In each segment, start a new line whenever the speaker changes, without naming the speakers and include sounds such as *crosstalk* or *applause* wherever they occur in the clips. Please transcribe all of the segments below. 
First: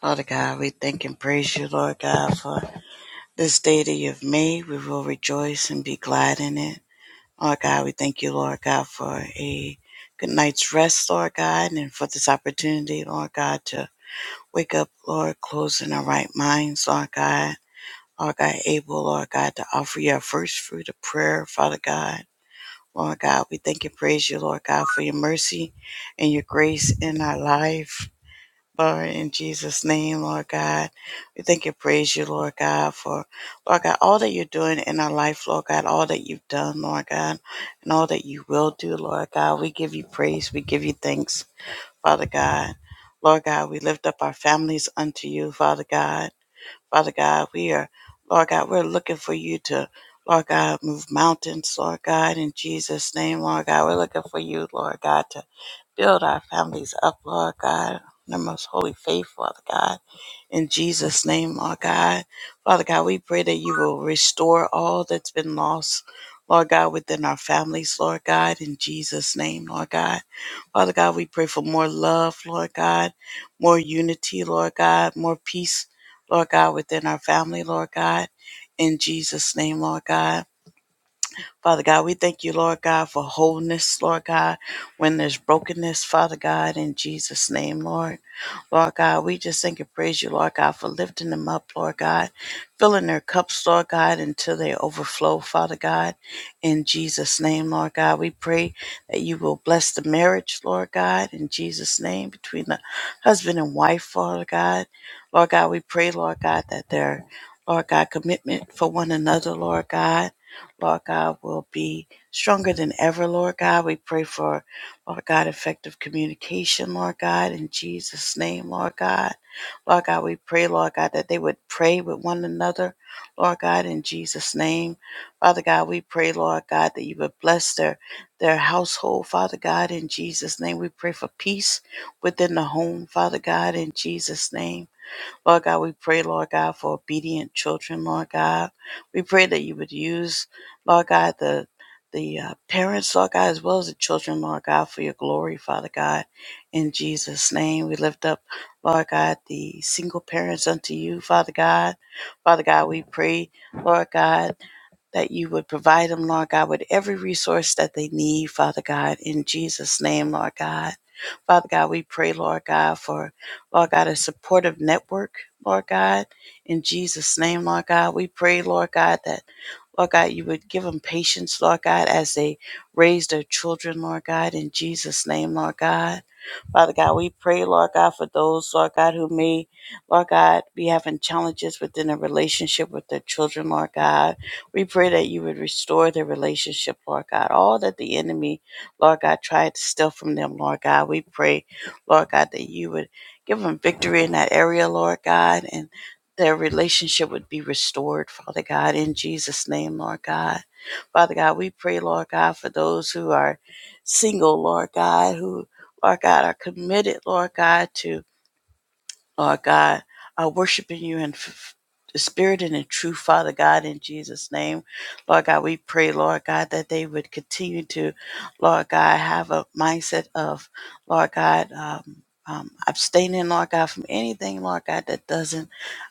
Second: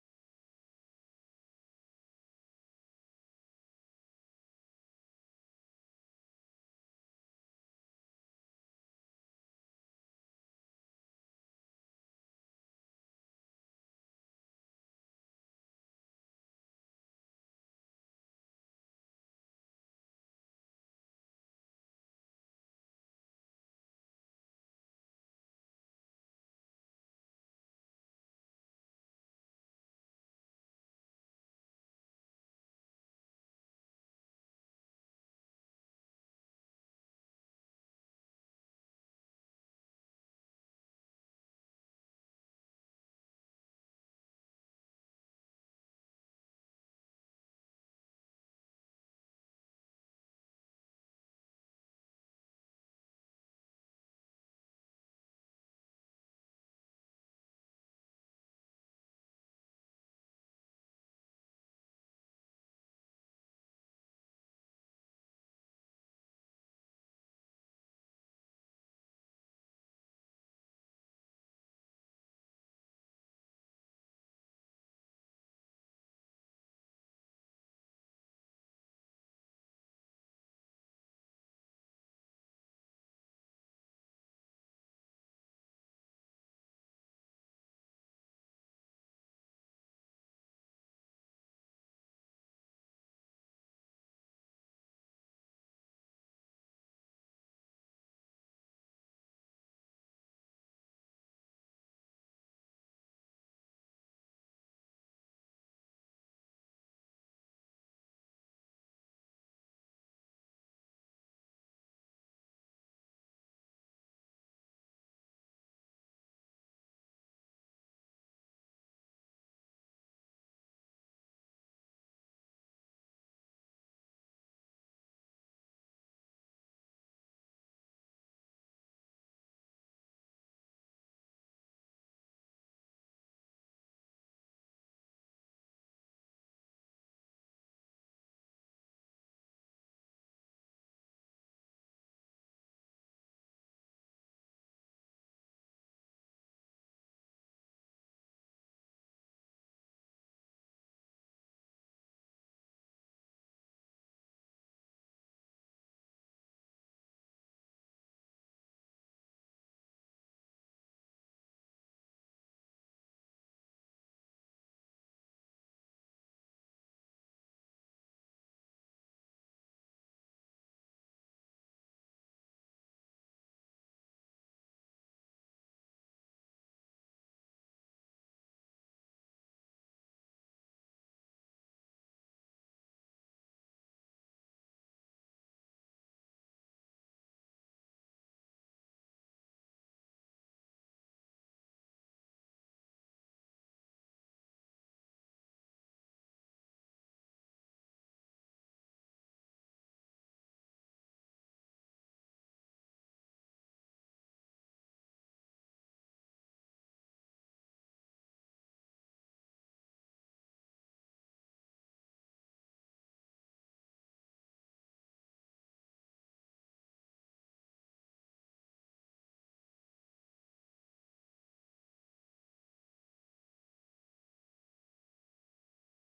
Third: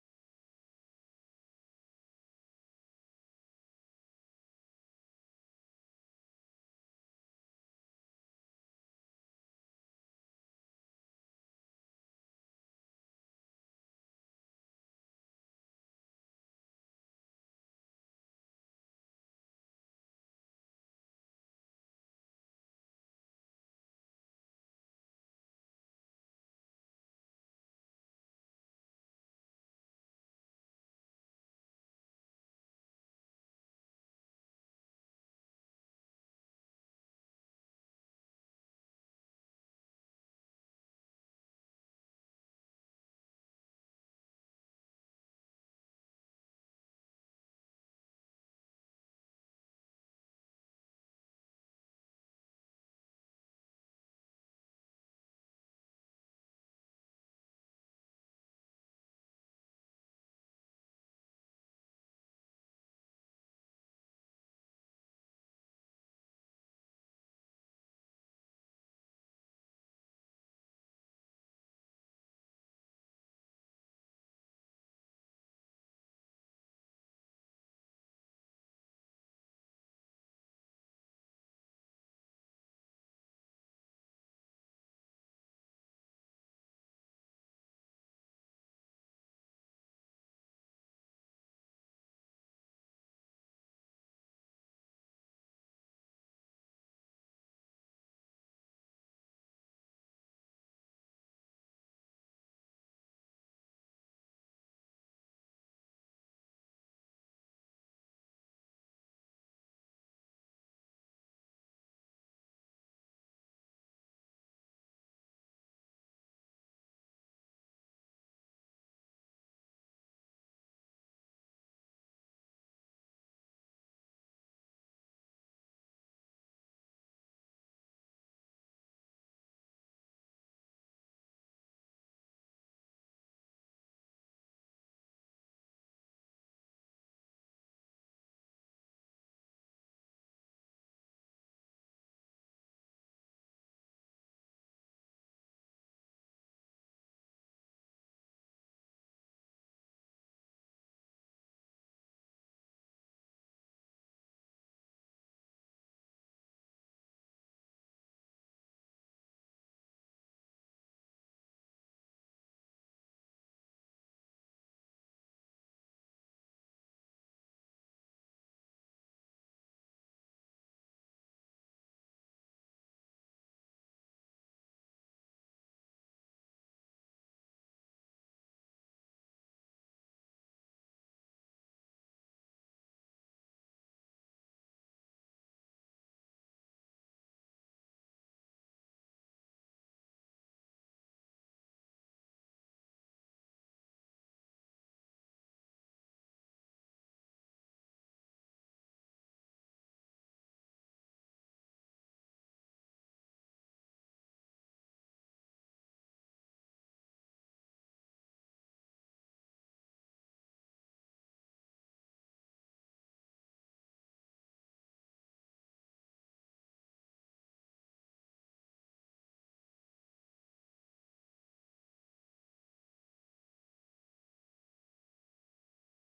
Father God, we thank and praise you, Lord God, for this day that you've made. We will rejoice and be glad in it. Lord God, we thank you, Lord God, for a good night's rest, Lord God, and for this opportunity, Lord God, to wake up, Lord, closing our right minds, Lord God. Lord God, able, Lord God, to offer your first fruit of prayer, Father God. Lord God, we thank and praise you, Lord God, for your mercy and your grace in our life. Lord, in Jesus' name, Lord God. We thank and praise you, Lord God, for, Lord God, all that you're doing in our life, Lord God, all that you've done, Lord God, and all that you will do, Lord God. We give you praise. We give you thanks, Father God. Lord God, we lift up our families unto you, Father God. Father God, we are, Lord God, we're looking for you to, Lord God, move mountains, Lord God, in Jesus' name, Lord God. We're looking for you, Lord God, to Build our families up, Lord God, in the most holy faith, Father God. In Jesus' name, Lord God. Father God, we pray that you will restore all that's been lost, Lord God, within our families, Lord God, in Jesus' name, Lord God. Father God, we pray for more love, Lord God, more unity, Lord God, more peace, Lord God, within our family, Lord God, in Jesus' name, Lord God. Father God, we thank you, Lord God, for wholeness, Lord God, when there's brokenness, Father God, in Jesus' name, Lord. Lord God, we just thank and praise you, Lord God, for lifting them up, Lord God, filling their cups, Lord God, until they overflow, Father God. In Jesus' name, Lord God, we pray that you will bless the marriage, Lord God, in Jesus' name, between the husband and wife, Father God. Lord God, we pray, Lord God, that their, Lord God, commitment for one another, Lord God, Lord God, will be stronger than ever, Lord God. We pray for Lord God, effective communication, Lord God, in Jesus' name, Lord God. Lord God, we pray, Lord God, that they would pray with one another, Lord God, in Jesus' name. Father God, we pray, Lord God, that you would bless their, their household, Father God, in Jesus' name. We pray for peace within the home, Father God, in Jesus' name. Lord God, we pray, Lord God, for obedient children, Lord God. We pray that you would use, Lord God, the the uh, parents, Lord God, as well as the children, Lord God, for your glory, Father God. In Jesus' name, we lift up, Lord God, the single parents unto you, Father God. Father God, we pray, Lord God that you would provide them, Lord God, with every resource that they need, Father God, in Jesus' name, Lord God. Father God, we pray, Lord God, for, Lord God, a supportive network, Lord God, in Jesus' name, Lord God. We pray, Lord God, that, Lord God, you would give them patience, Lord God, as they raise their children, Lord God, in Jesus' name, Lord God. Father God, we pray, Lord God, for those, Lord God, who may, Lord God, be having challenges within a relationship with their children, Lord God. We pray that you would restore their relationship, Lord God. All that the enemy, Lord God, tried to steal from them, Lord God. We pray, Lord God, that you would give them victory in that area, Lord God, and their relationship would be restored, Father God, in Jesus' name, Lord God. Father God, we pray, Lord God, for those who are single, Lord God, who Lord God, are committed, Lord God, to Lord God, uh, worshiping you in f- the spirit and in truth, Father God, in Jesus' name. Lord God, we pray, Lord God, that they would continue to, Lord God, have a mindset of, Lord God, um, um, abstaining, Lord God, from anything, Lord God, that doesn't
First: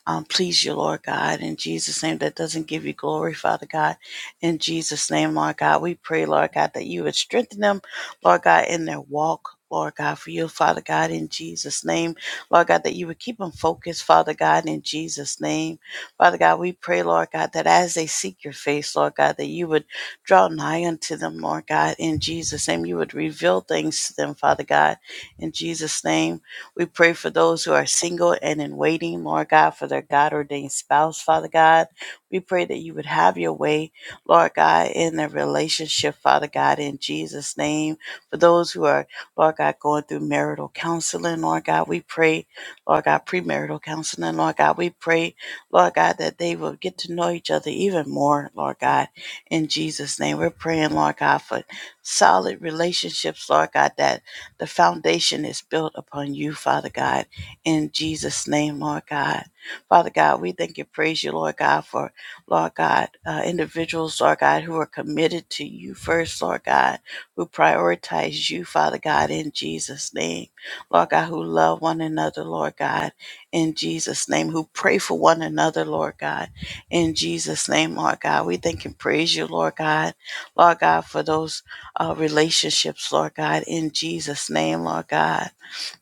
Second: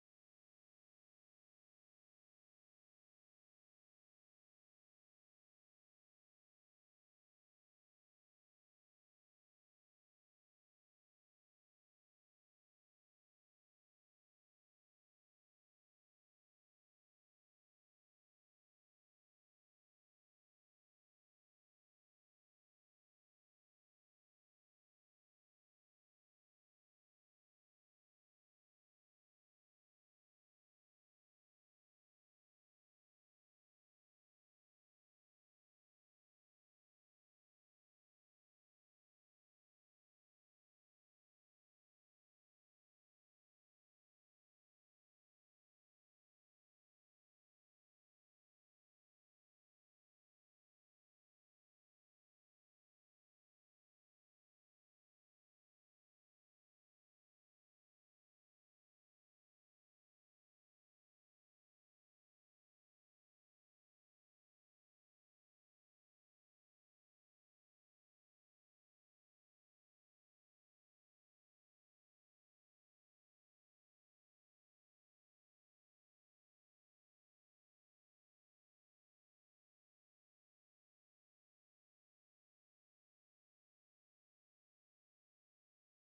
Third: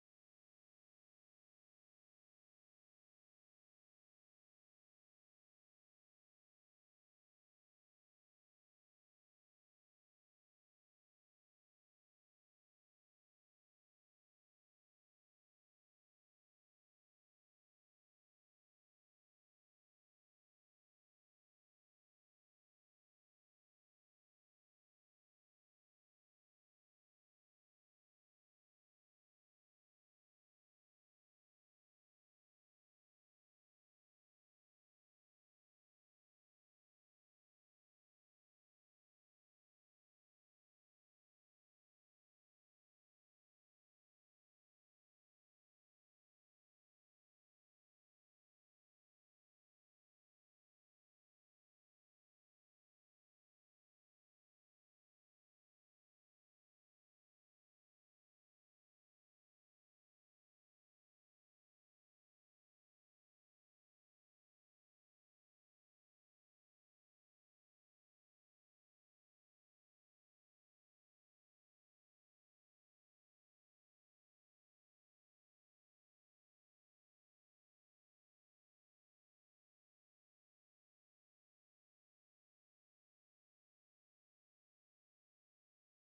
um, please you, Lord God, in Jesus' name, that doesn't give you glory, Father God, in Jesus' name, Lord God. We pray, Lord God, that you would strengthen them, Lord God, in their walk, Lord God, for you, Father God, in Jesus' name. Lord God, that you would keep them focused, Father God, in Jesus' name. Father God, we pray, Lord God, that as they seek your face, Lord God, that you would draw nigh unto them, Lord God, in Jesus' name. You would reveal things to them, Father God, in Jesus' name. We pray for those who are single and in waiting, Lord God, for their God ordained spouse, Father God. We pray that you would have your way, Lord God, in their relationship, Father God, in Jesus' name. For those who are Lord God, going through marital counseling. Lord God, we pray, Lord God, premarital counseling. Lord God, we pray, Lord God, that they will get to know each other even more, Lord God, in Jesus' name. We're praying, Lord God, for solid relationships, Lord God, that the foundation is built upon you, Father God, in Jesus' name, Lord God. Father God, we thank and praise you, Lord God, for Lord God, uh, individuals, Lord God, who are committed to you first, Lord God who prioritize you, Father God, in Jesus' name. Lord God, who love one another, Lord God, in Jesus' name, who pray for one another, Lord God, in Jesus' name, Lord God. We thank and praise you, Lord God. Lord God, for those uh, relationships, Lord God, in Jesus' name, Lord God.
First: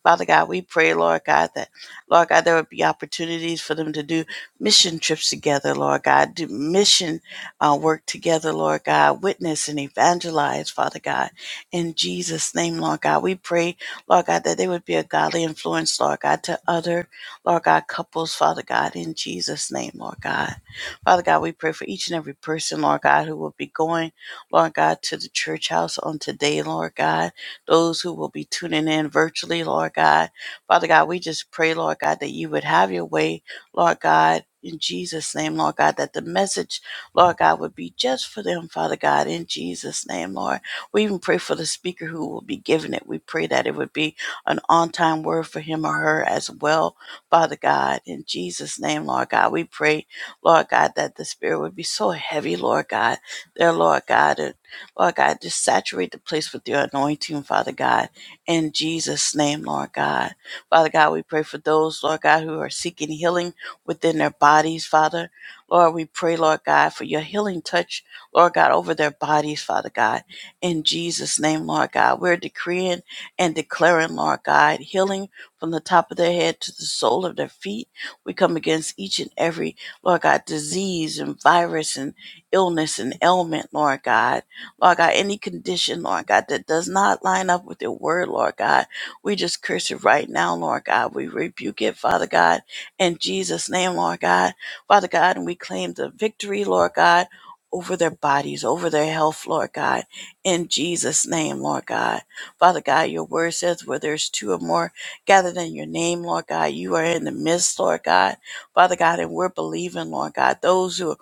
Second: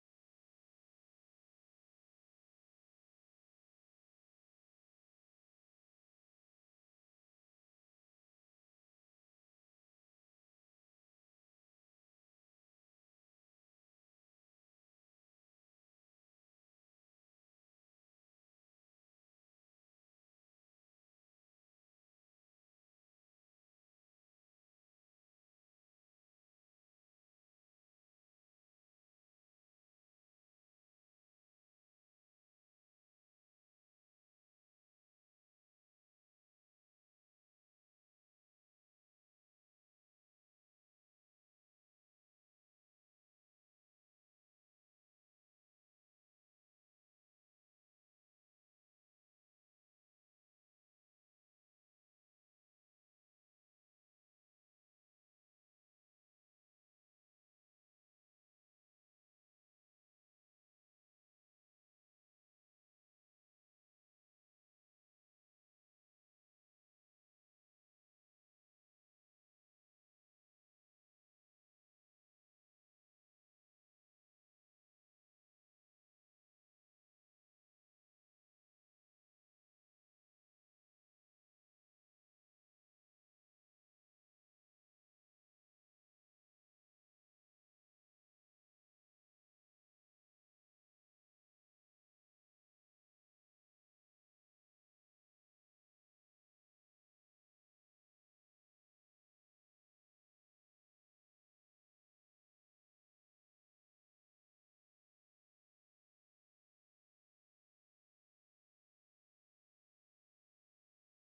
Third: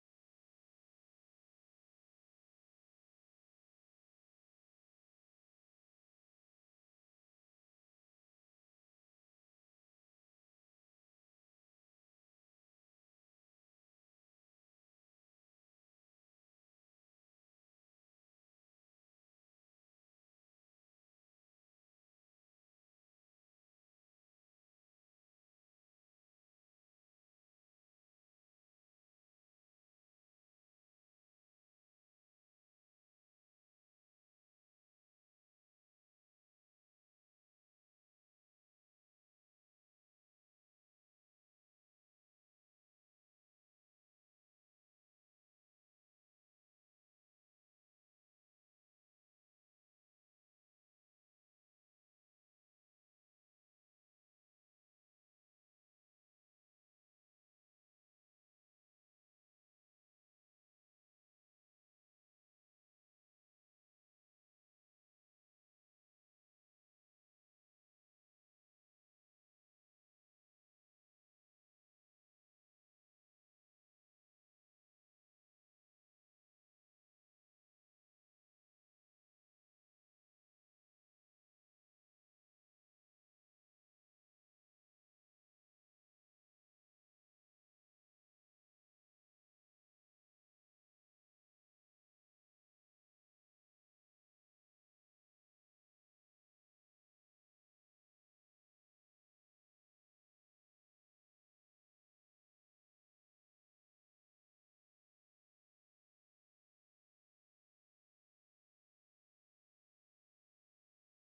Father God, we pray, Lord God, that, Lord God, there would be opportunities for them to do mission trips together, Lord God, do mission uh, work together, Lord God, witness and evangelize, Father God. In Jesus' name, Lord God, we pray, Lord God, that they would be a godly influence, Lord God, to other, Lord God, couples, Father God, in Jesus' name, Lord God. Father God, we pray for each and every person, Lord God, who will be going, Lord God, to the church house on today, Lord God those who will be tuning in virtually, Lord God. Father God, we just pray, Lord God, that you would have your way, Lord God. In Jesus' name, Lord God, that the message, Lord God, would be just for them, Father God, in Jesus' name, Lord. We even pray for the speaker who will be giving it. We pray that it would be an on time word for him or her as well, Father God, in Jesus' name, Lord God. We pray, Lord God, that the Spirit would be so heavy, Lord God, there, Lord God. Lord God, just saturate the place with your anointing, Father God, in Jesus' name, Lord God. Father God, we pray for those, Lord God, who are seeking healing within their bodies, Father. Lord, we pray, Lord God, for your healing touch, Lord God, over their bodies, Father God, in Jesus' name, Lord God. We're decreeing and declaring, Lord God, healing from the top of their head to the sole of their feet. We come against each and every, Lord God, disease and virus and illness and ailment, Lord God Lord God, any condition, Lord God, that does not line up with your word, Lord God, we just curse it right now, Lord God. We rebuke it, Father God, in Jesus' name, Lord God. Father God, and we claim the victory, Lord God, over their bodies, over their health, Lord God, in Jesus' name, Lord God. Father God, your word says where there's two or more gathered in your name, Lord God, you are in the midst, Lord God. Father God, and we're believing, Lord God, those who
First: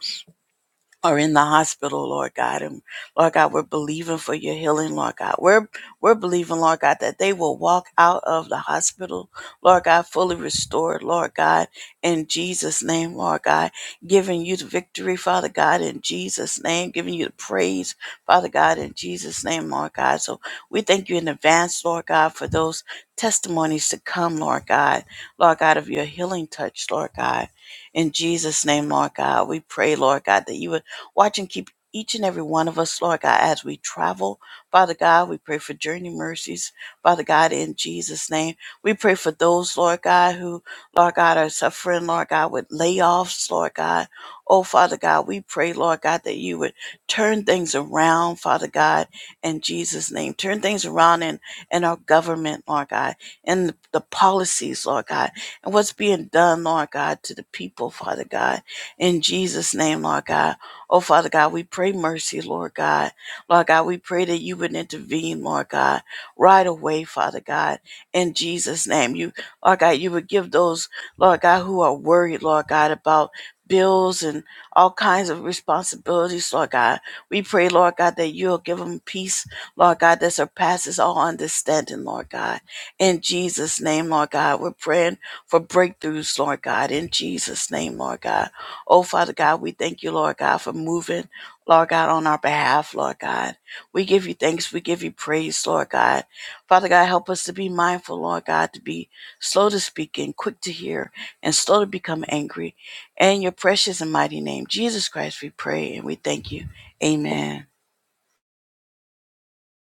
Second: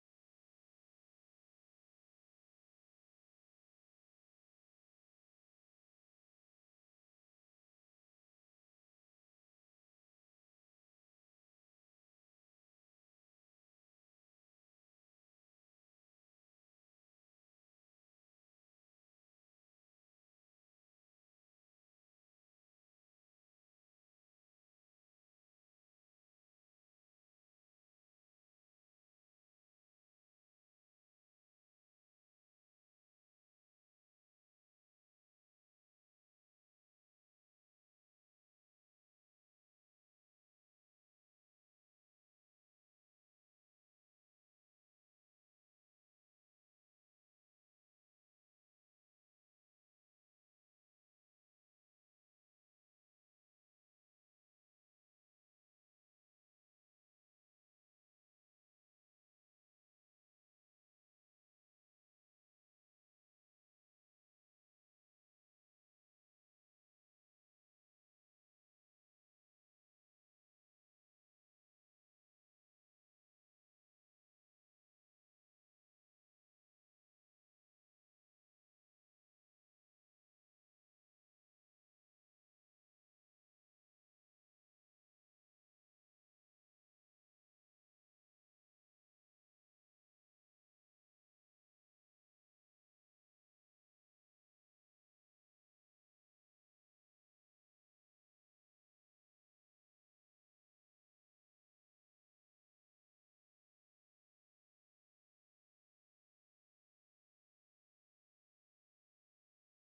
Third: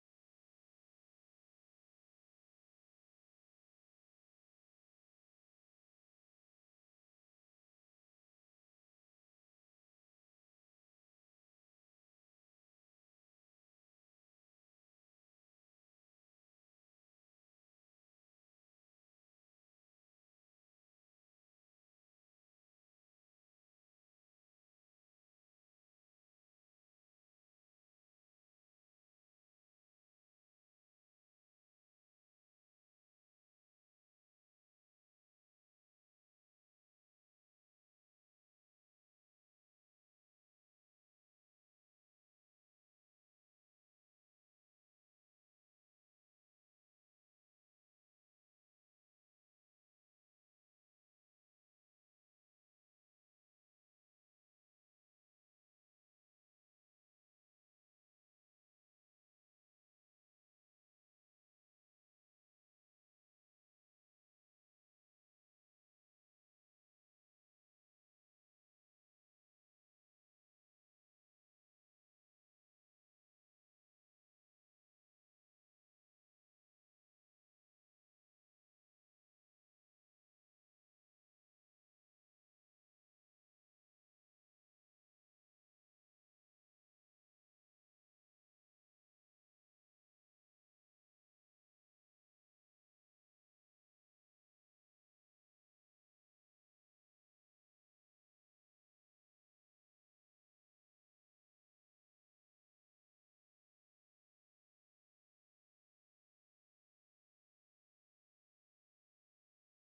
are in the hospital, Lord God. And Lord God, we're believing for your healing, Lord God. We're we're believing, Lord God, that they will walk out of the hospital, Lord God, fully restored, Lord God, in Jesus' name, Lord God, giving you the victory, Father God, in Jesus' name, giving you the praise, Father God, in Jesus' name, Lord God. So we thank you in advance, Lord God, for those testimonies to come, Lord God, Lord God, of your healing touch, Lord God. In Jesus' name, Lord God, we pray, Lord God, that you would Watch and keep each and every one of us, Lord God, as we travel. Father God, we pray for journey mercies. Father God, in Jesus' name, we pray for those, Lord God, who, Lord God, are suffering, Lord God, with layoffs, Lord God. Oh, Father God, we pray, Lord God, that you would turn things around, Father God, in Jesus' name. Turn things around in, in our government, Lord God, and the, the policies, Lord God, and what's being done, Lord God, to the people, Father God, in Jesus' name, Lord God. Oh, Father God, we pray mercy, Lord God. Lord God, we pray that you would intervene, Lord God, right away, Father God, in Jesus' name. You, Lord God, you would give those, Lord God, who are worried, Lord God, about bills and all kinds of responsibilities, Lord God. We pray, Lord God, that you'll give them peace, Lord God, that surpasses all understanding, Lord God. In Jesus' name, Lord God, we're praying for breakthroughs, Lord God, in Jesus' name, Lord God. Oh, Father God, we thank you, Lord God, for moving, Lord God, on our behalf, Lord God. We give you thanks. We give you praise, Lord God. Father God, help us to be mindful, Lord God, to be slow to speak and quick to hear and slow to become angry. In your precious and mighty name, Jesus Christ, we pray and we thank you. Amen.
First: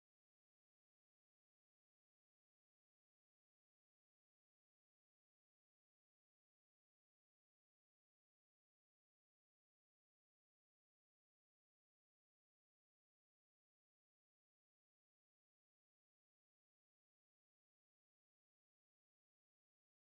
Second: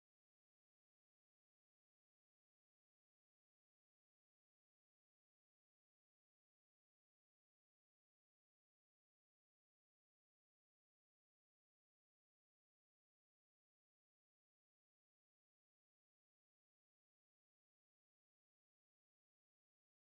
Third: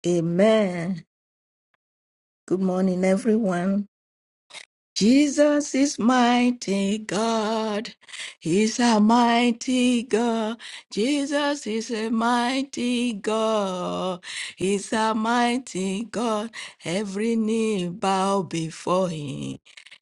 Amen. Good morning, everyone. Jesus is mighty God. He's a mighty God. Jesus is a mighty God. He's a mighty God. Every knee bow before him.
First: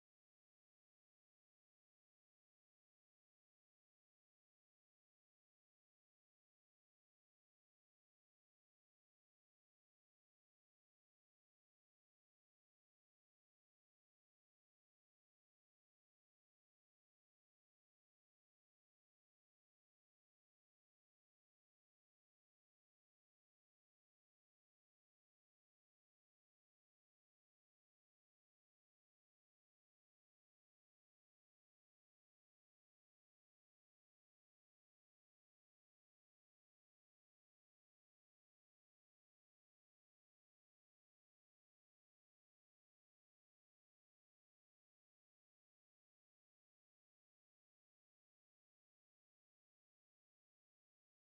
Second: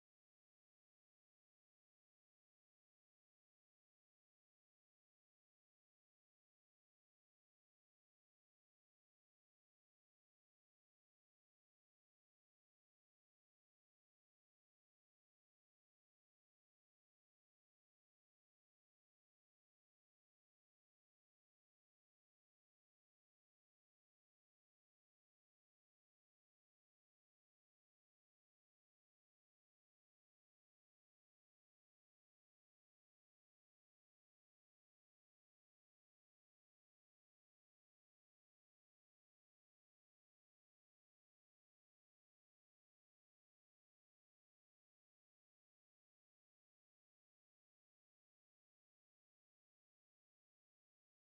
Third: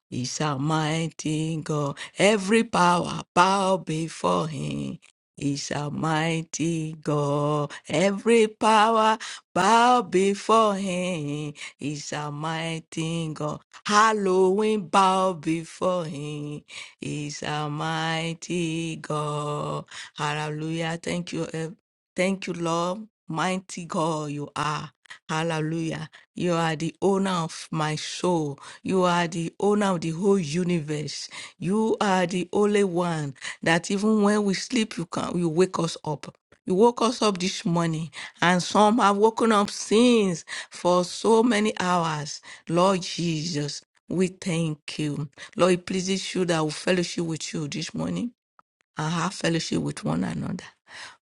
He's a mighty God. Every power bow before him. He's a mighty God. Every power bow before him. He's a mighty God. Halloween bow before him. He's a mighty God. Hallelujah. Thank you. eh, Thank you, Lord. Mighty God you are. Hallelujah. You are the owner of my soul. You are the owner of the whole universe. You are the only one that even when we sleep, you can you wake us up. You woke us up this morning, and some have woken up since for so many hours. Lord Jesus, we thank you. Lord, it pleases you that we fellowship with you this morning and have fellowship with one another.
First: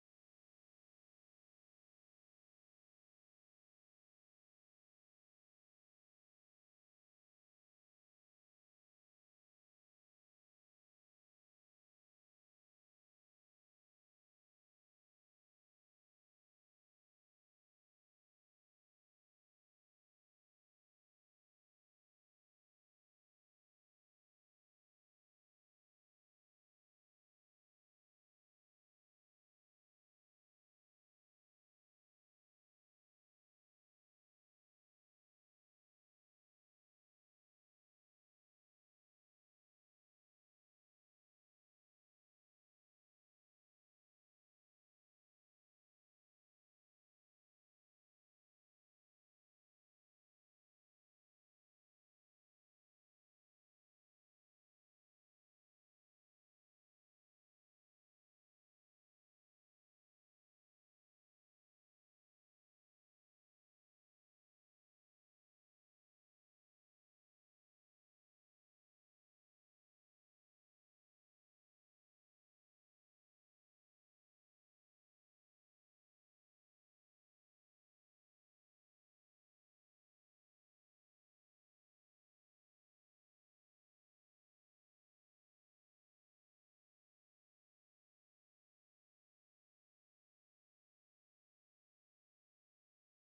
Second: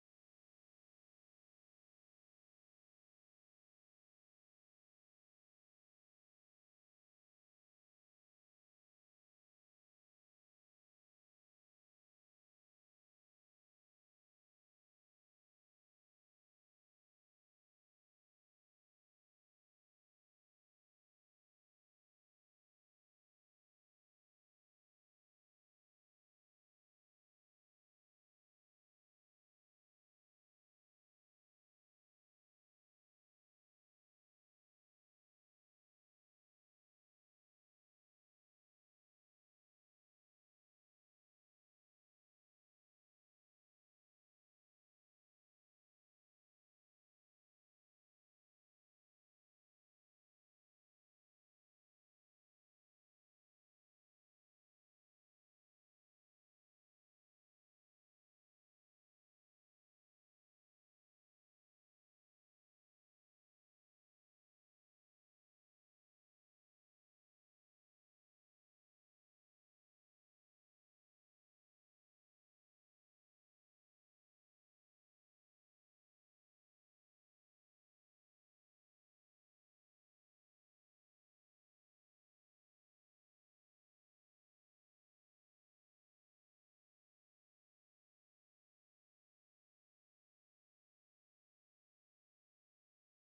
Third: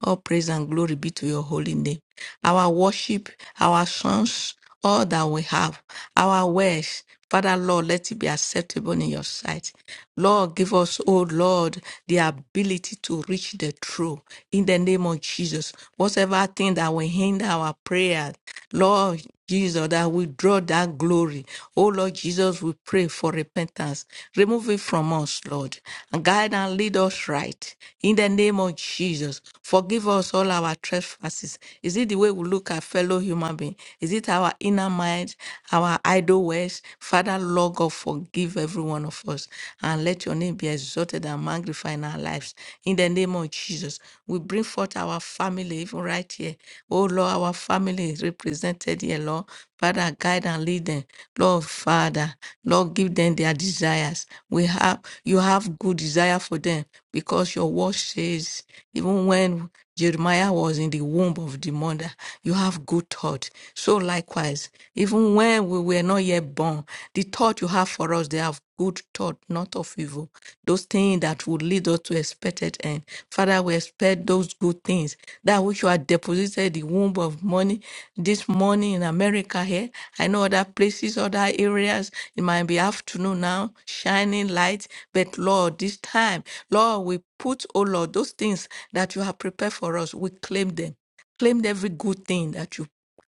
All praise and glory be to your holy name. Our worship, our songs, all that we have, our words, Father Lord, let it be acceptable in your sight. Lord, give us, oh Lord, the ability to reach the truth in the name of Jesus. Whatever thing that will hinder our prayer, Lord. Jesus, that withdraw that glory. Oh Lord Jesus, we pray for repentance. Remove it from us, Lord, and guide and lead us right. In the name of Jesus, forgive us all our trespasses. Is it the way we look at fellow human beings? Is it our inner mind, our idle ways? Father, Lord God, forgive every one of us, and let your name be exalted and magnified in our lives. In the name name of Jesus. We bring forth our family, even right here. Oh Lord, our family is represented here, Lord. Father, guide and lead them. Lord, Father, Lord, give them their desires. We have, you have good desire for them because your word says, even when Jeremiah was in the womb of the mother, you have good thought. So likewise, even when we were not yet born, the thought you have for us, they have good thought, not of evil. Those things that would lead us to expected end. Father, we expect those good things that which you have deposited the womb of money this morning in America here. I know other places, other areas. It might be afternoon now, shining light. But Lord, this time, Lord, we put, oh Lord, those things that you have prepared for us, we claim them claim every good thing that you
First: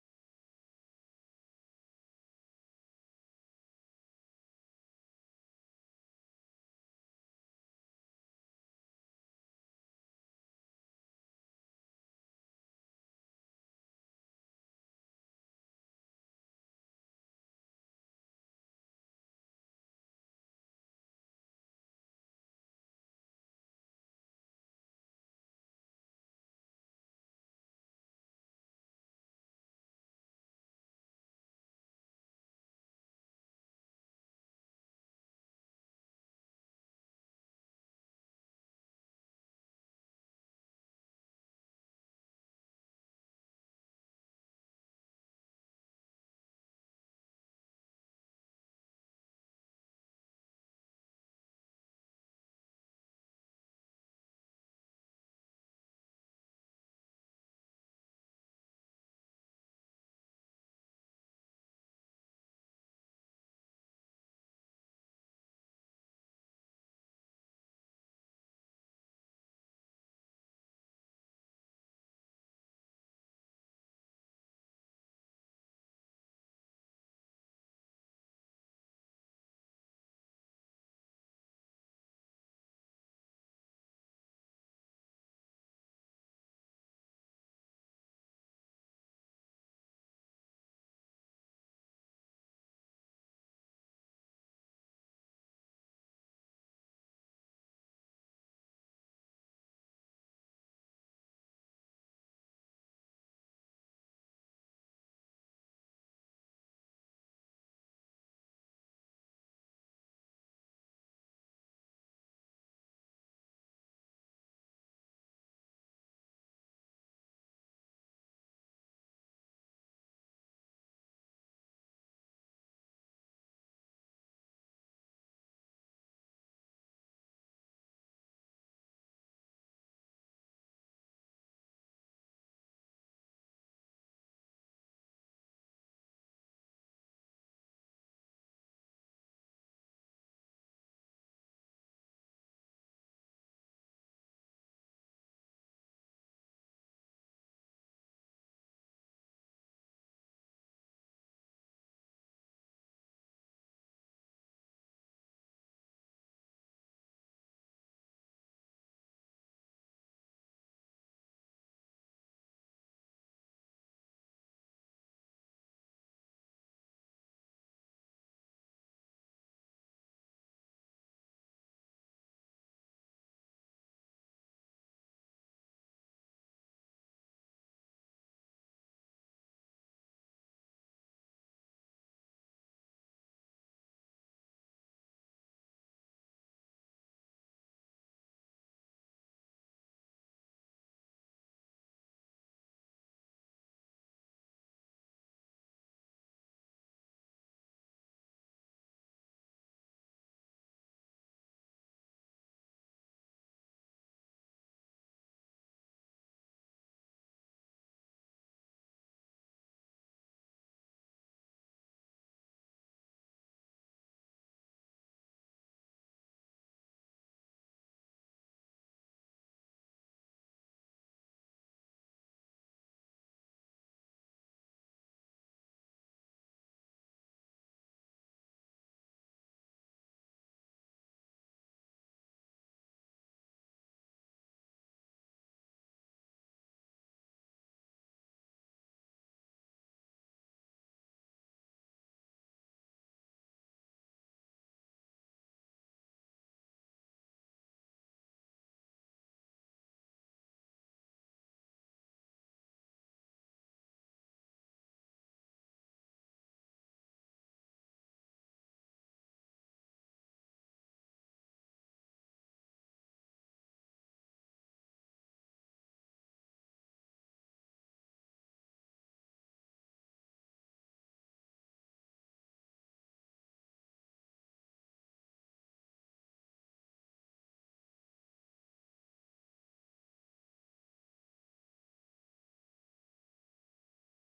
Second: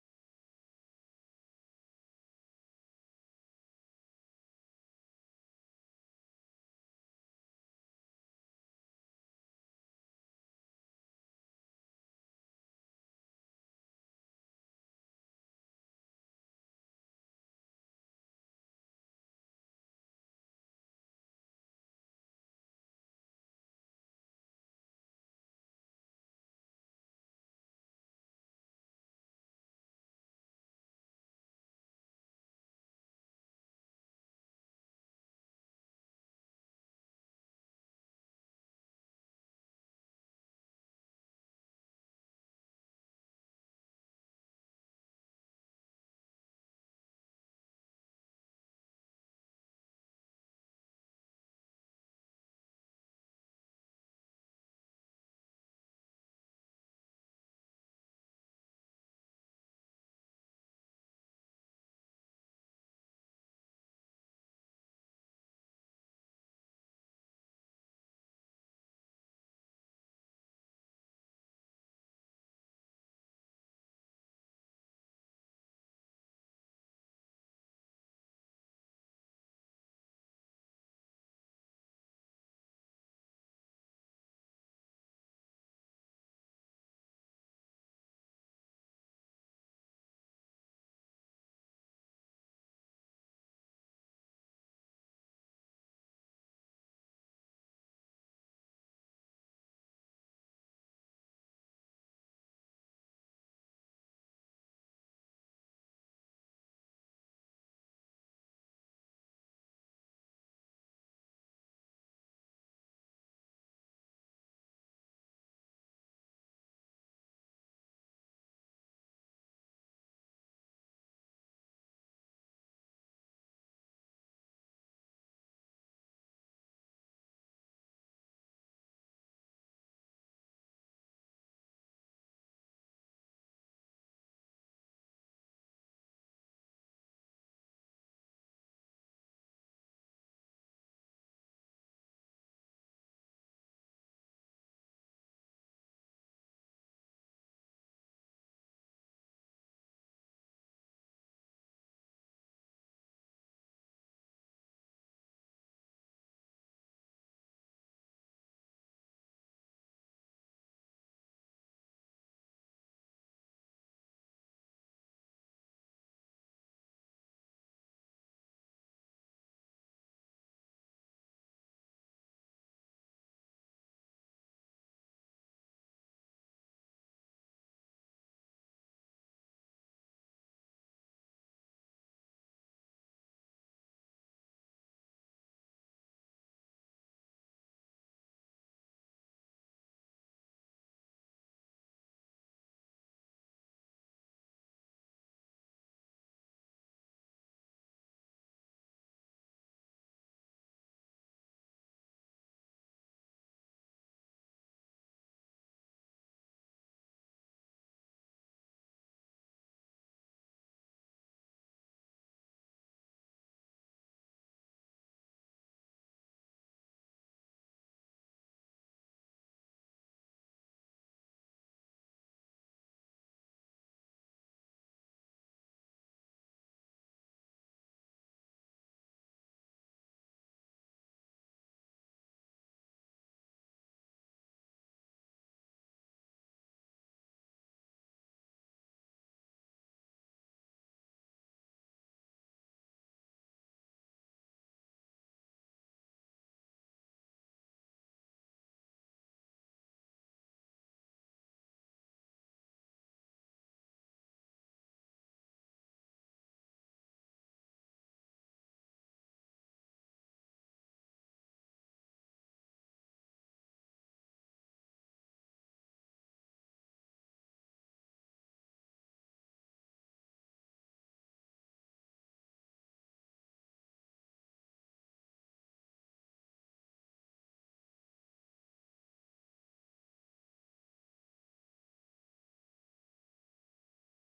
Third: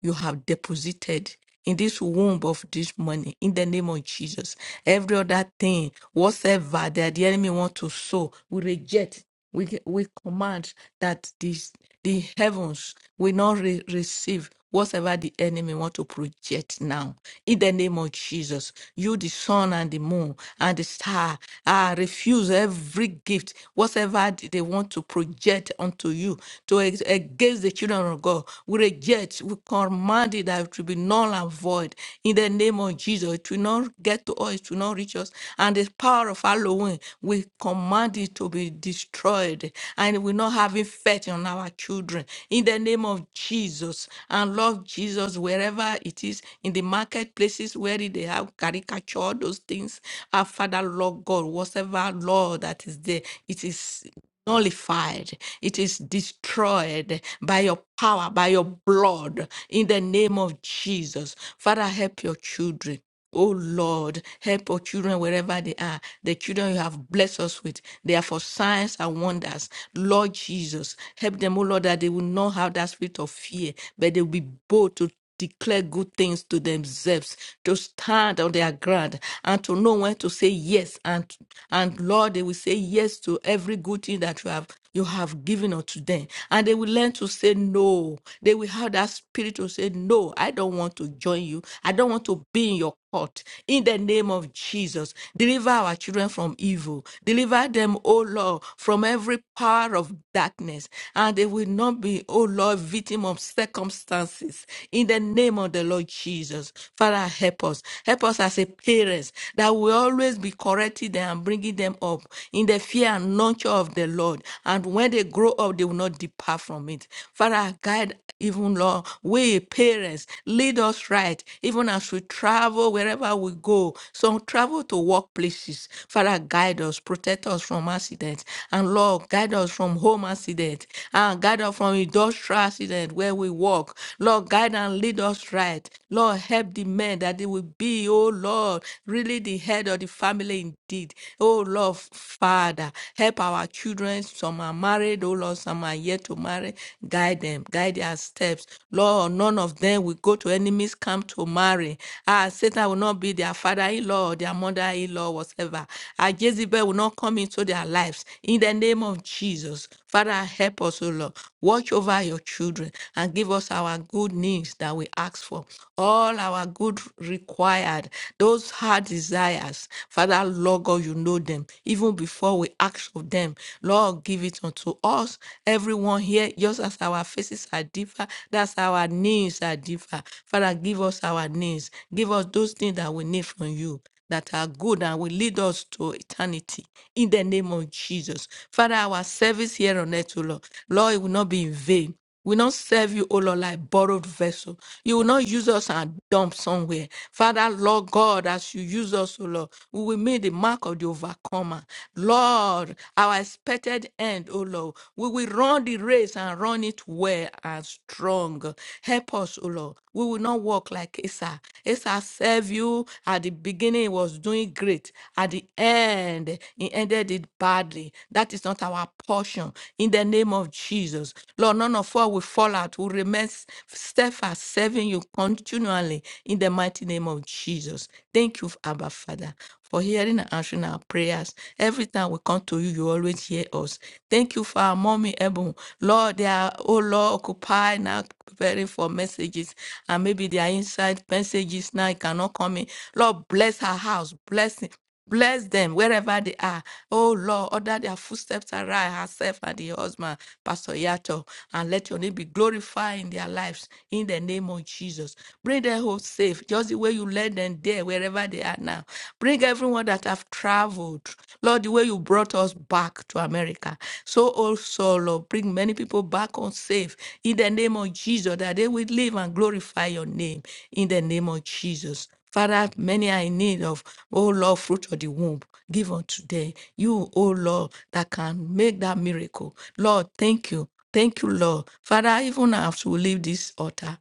you have deposited in this womb of this money in the name of Jesus. Every other thing, whatsoever that the enemy want to sow, we reject. We, we command that this, the heavens will not re- receive whatever the enemy want to project now. In the name of Jesus, you, the sun and the moon and the star, ah, refuse every gift, whatever they want to project unto you to ex- against the children of God evil, we reject, we command it that it will be null and void in the name of Jesus. It will not get to us, it will not reach us. And the power of Halloween, we command it to be destroyed and it will not have effect on our children in the name of Jesus. And Lord Jesus, wherever it is, in the marketplaces where they have caricature, those things, our Father, Lord God, whatever, Lord, that is there, it is nullified, it is destroyed by your power, by your blood, in the name of Jesus. Father, help your children. Oh Lord, help our children wherever they are. The children you have blessed us with, they are for signs and wonders. Lord Jesus, help them, oh Lord, that they will not have that spirit of fear, but they will be bold to declare good things to themselves, to stand on their ground, and to know when to say yes. And and Lord, they will say yes to every good thing that you have you have given unto them. And they will learn to say no. They will have that spirit to say, No, I don't want to join you. I don't want to be in your court. In the name of Jesus, deliver our children from evil. Deliver them, O Lord, from every power of darkness. And they will not be, O Lord, victim of circumstances. In the in the name of the Lord Jesus. Father, help us. Help us as a parents that we always be correcting them and bringing them up in the fear and nurture of the Lord. And when they grow up, they will not depart from it. Father, guide even Lord, we parents, lead us right, even as we travel wherever we go. Some travel to workplaces. Father, guide us, protect us from accidents. And Lord, guide us from home accident and guide us from industrial accident where we walk. Lord, guide and and lead us right. Lord, help the men that they will be, oh Lord, really the head of the family indeed. Oh Lord, Father, help our children. Some are married, oh Lord, some are yet to marry. Guide them, guide their steps. Lord, none of them will go to enemies' camp to marry. Ah, Satan will not be their father in law, their mother in law, whatever. Ah, Jezebel will not come into their lives. In the name of Jesus, Father, help us, oh Lord. Watch over your children and give us our good news that that we ask for, all our good required, those hard desires. Father, Lord God, you know them. Even before we ask of them, Lord, give it unto us. Everyone here, just as our faces are different, that's our needs are different. Father, give us our needs. Give us those things that we need from you that are good and will lead us to eternity in the name of Jesus. Father, our service here on earth, O Lord, Lord, it will not be in vain. We will not serve you, O Lord, like borrowed vessel. You will not use us and dump somewhere. Father, Lord God, as you use us, O Lord, we will make the mark of the overcomer. Lord, our expected end, O Lord, we will run the race and run it well and strong. Help us, O Lord. We will not walk like Asa. Asa served you at the beginning, he was doing great. At the end, he ended it badly. That is not our portion. In the name of Jesus, Lord, none of us will fall out. We remain s- steadfast, serving you continually. In the mighty name of Jesus, thank you, Abba Father, for hearing and answering our prayers. Every time we come to you, you always hear us. Thank you for our mommy, Ebon. Lord, they are, oh Lord, occupied now, preparing for messages, and maybe they are inside messages now. It cannot come in. Lord, bless her house. Bless Bless them wherever they are. Oh Lord, order their footsteps around herself and the husband, Pastor Yato, and let your name be glorified in their lives in the name of Jesus. Bring their home safe, just the way you led them there, wherever they are now. Bring everyone that have traveled, Lord, the way you brought us back to America. So also, Lord, bring many people back on safe in the name of Jesus, that they will live and glorify your name in the name of Jesus. Father, many are in need of, oh Lord, fruit of the womb. Give unto them. You, oh Lord, that can make that miracle. Lord, thank you. Thank you, Lord. Father, even as we leave this altar,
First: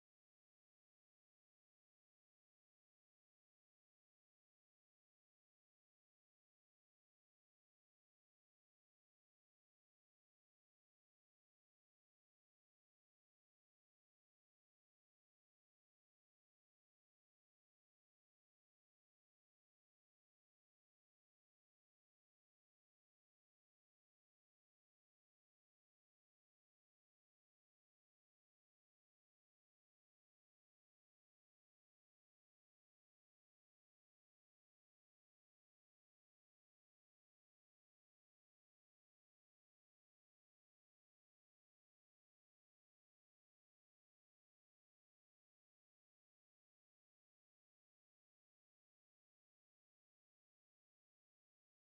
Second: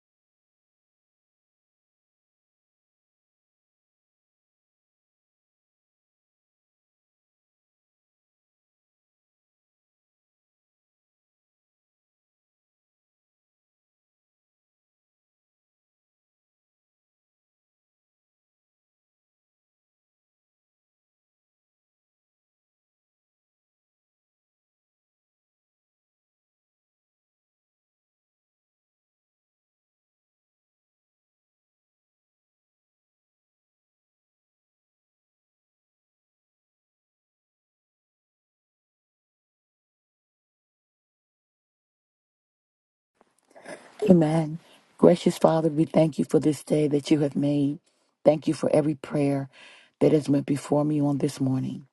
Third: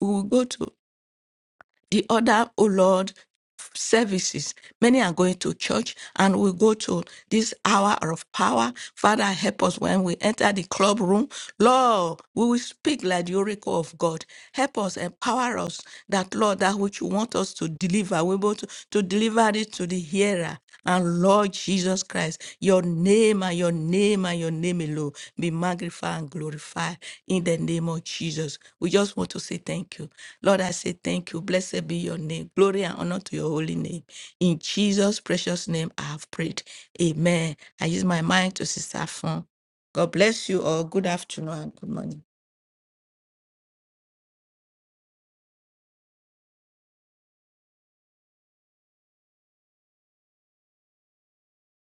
we will go to the other, oh Lord, services. Many are going to church and we go to this hour of power. Father, help us when we enter the club room. Lord, we will speak like the oracle of God. Help us, empower us that, Lord, that which you want us to deliver, we're able to, to deliver it to the hearer. And Lord Jesus Christ, your name and your name and your name alone be magnified and glorified in the name of Jesus. We just want to say thank you. Lord, I say thank you. Blessed be your name. Glory and honor to your holy name. In Jesus' precious name, I have prayed. Amen. I use my mind to Sister Fun. God bless you all. Good afternoon and good morning.
Amen. Gracious Father, we thank you for this day that you have made. Thank you for every prayer that has went before me on this morning.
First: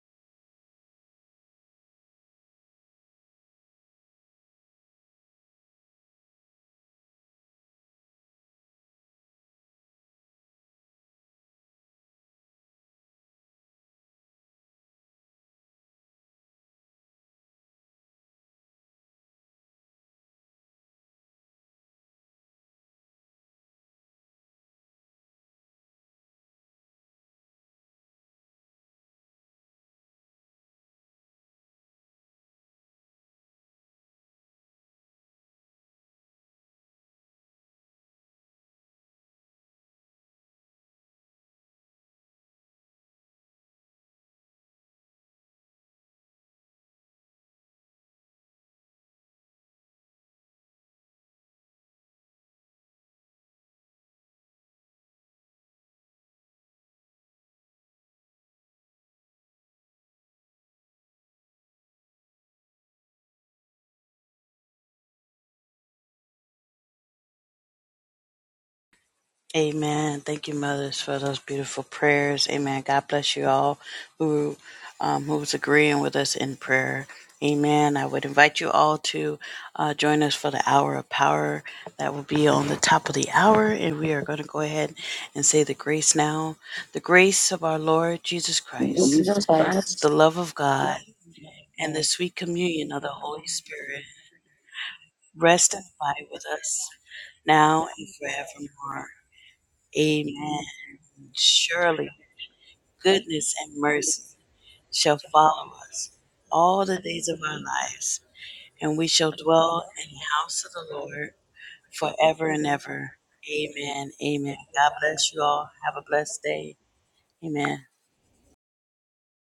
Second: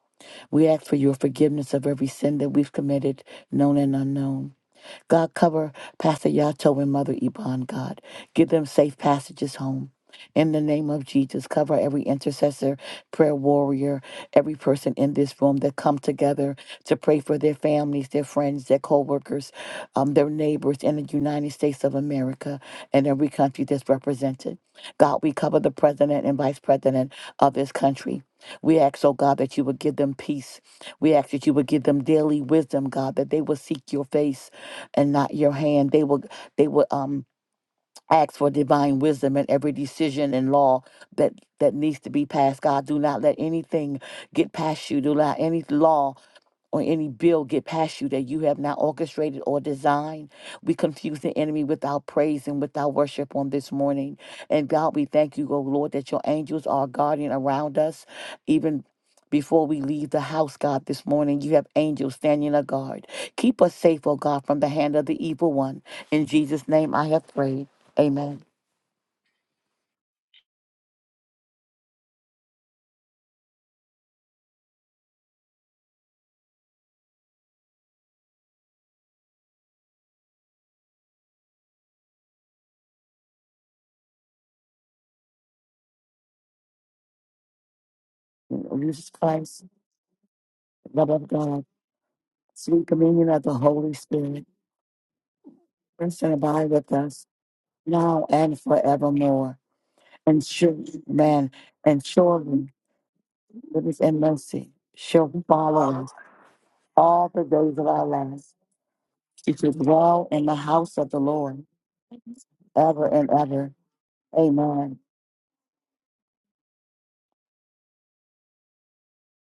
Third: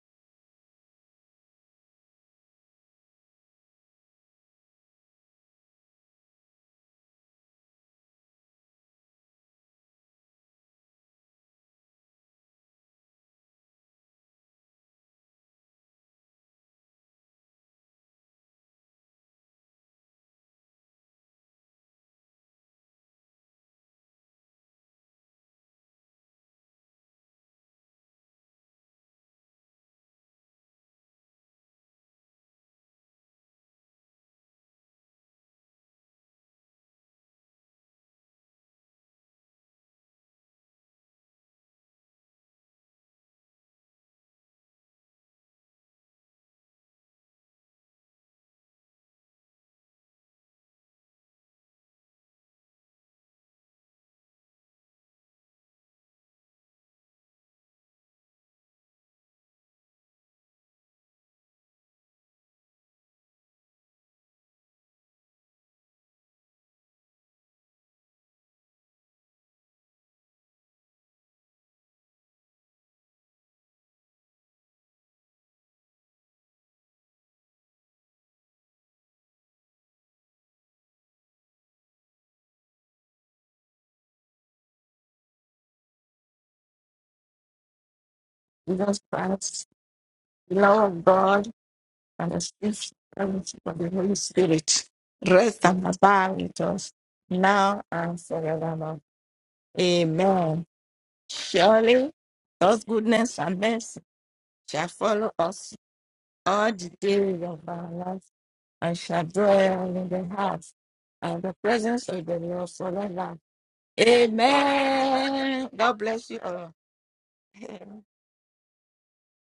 We ask for your forgiveness of every sin that we've committed, known and unknown. God, cover Pastor Yato and Mother Iban, God. Give them safe passages home. In the name of Jesus, cover every intercessor, prayer warrior, every person in this room that come together to pray for their families, their friends, their co-workers, um, their neighbors in the United States of America and every country that's represented. God, we cover the president and vice president of this country. We ask, oh God, that you would give them peace. We ask that you would give them daily wisdom, God, that they will seek your face and not your hand. They will they will um ask for divine wisdom in every decision and law that that needs to be passed. God, do not let anything get past you. Do not let any law or any bill get past you that you have not orchestrated or designed. We confuse the enemy with our praise and with our worship on this morning. And God, we thank you, oh Lord, that your angels are guardian around us, even before we leave the house, God, this morning, you have angels standing a guard. Keep us safe, oh God, from the hand of the evil one. In Jesus' name I have prayed. Amen.
Amen. Thank you, mothers, for those beautiful prayers. Amen. God bless you all who um, who's agreeing with us in prayer. Amen. I would invite you all to uh, join us for the hour of power that will be on the top of the hour, and we are going to go ahead and say the grace now. The grace of our Lord Jesus
In
Christ,
Jesus
Jesus
Jesus
Christ,
Christ,
Christ,
the love of
the love
God,
of
love of
God.
God,
and the
and
sweet
the
sweet
sweet
communion of the
communion of
Holy
the
fellowship of the
Holy
Spirit
Holy
Spirit,
Spirit rest
rest and
and
rest
abide
and
abide
with
with
abide
us
us
with us
now
now and
and
now and
forevermore.
forevermore.
forevermore. and
Amen.
Amen.
should man and
Surely.
Surely
children,
God's goodness
Goodness
and
and
goodness
mercy
and
mercy
mercy
shall
shall
follow
shall
follow
us
follow
us
us
all
all
the
the days
all
of
days
the
our
of
days of
our
our
lives,
lives
lives.
and
and we
shall
shall
We shall
dwell
dwell in
in the
the
dwell in the
house of
house
the
house of the
Lord
and the
Lord
presence of the
forever and
Lord
ever
ever.
and
forever.
ever.
Amen. Amen.
Amen.
God bless you
Amen.
all. Have
God
a
bless
blessed
you all.
day. Amen.
*laughs*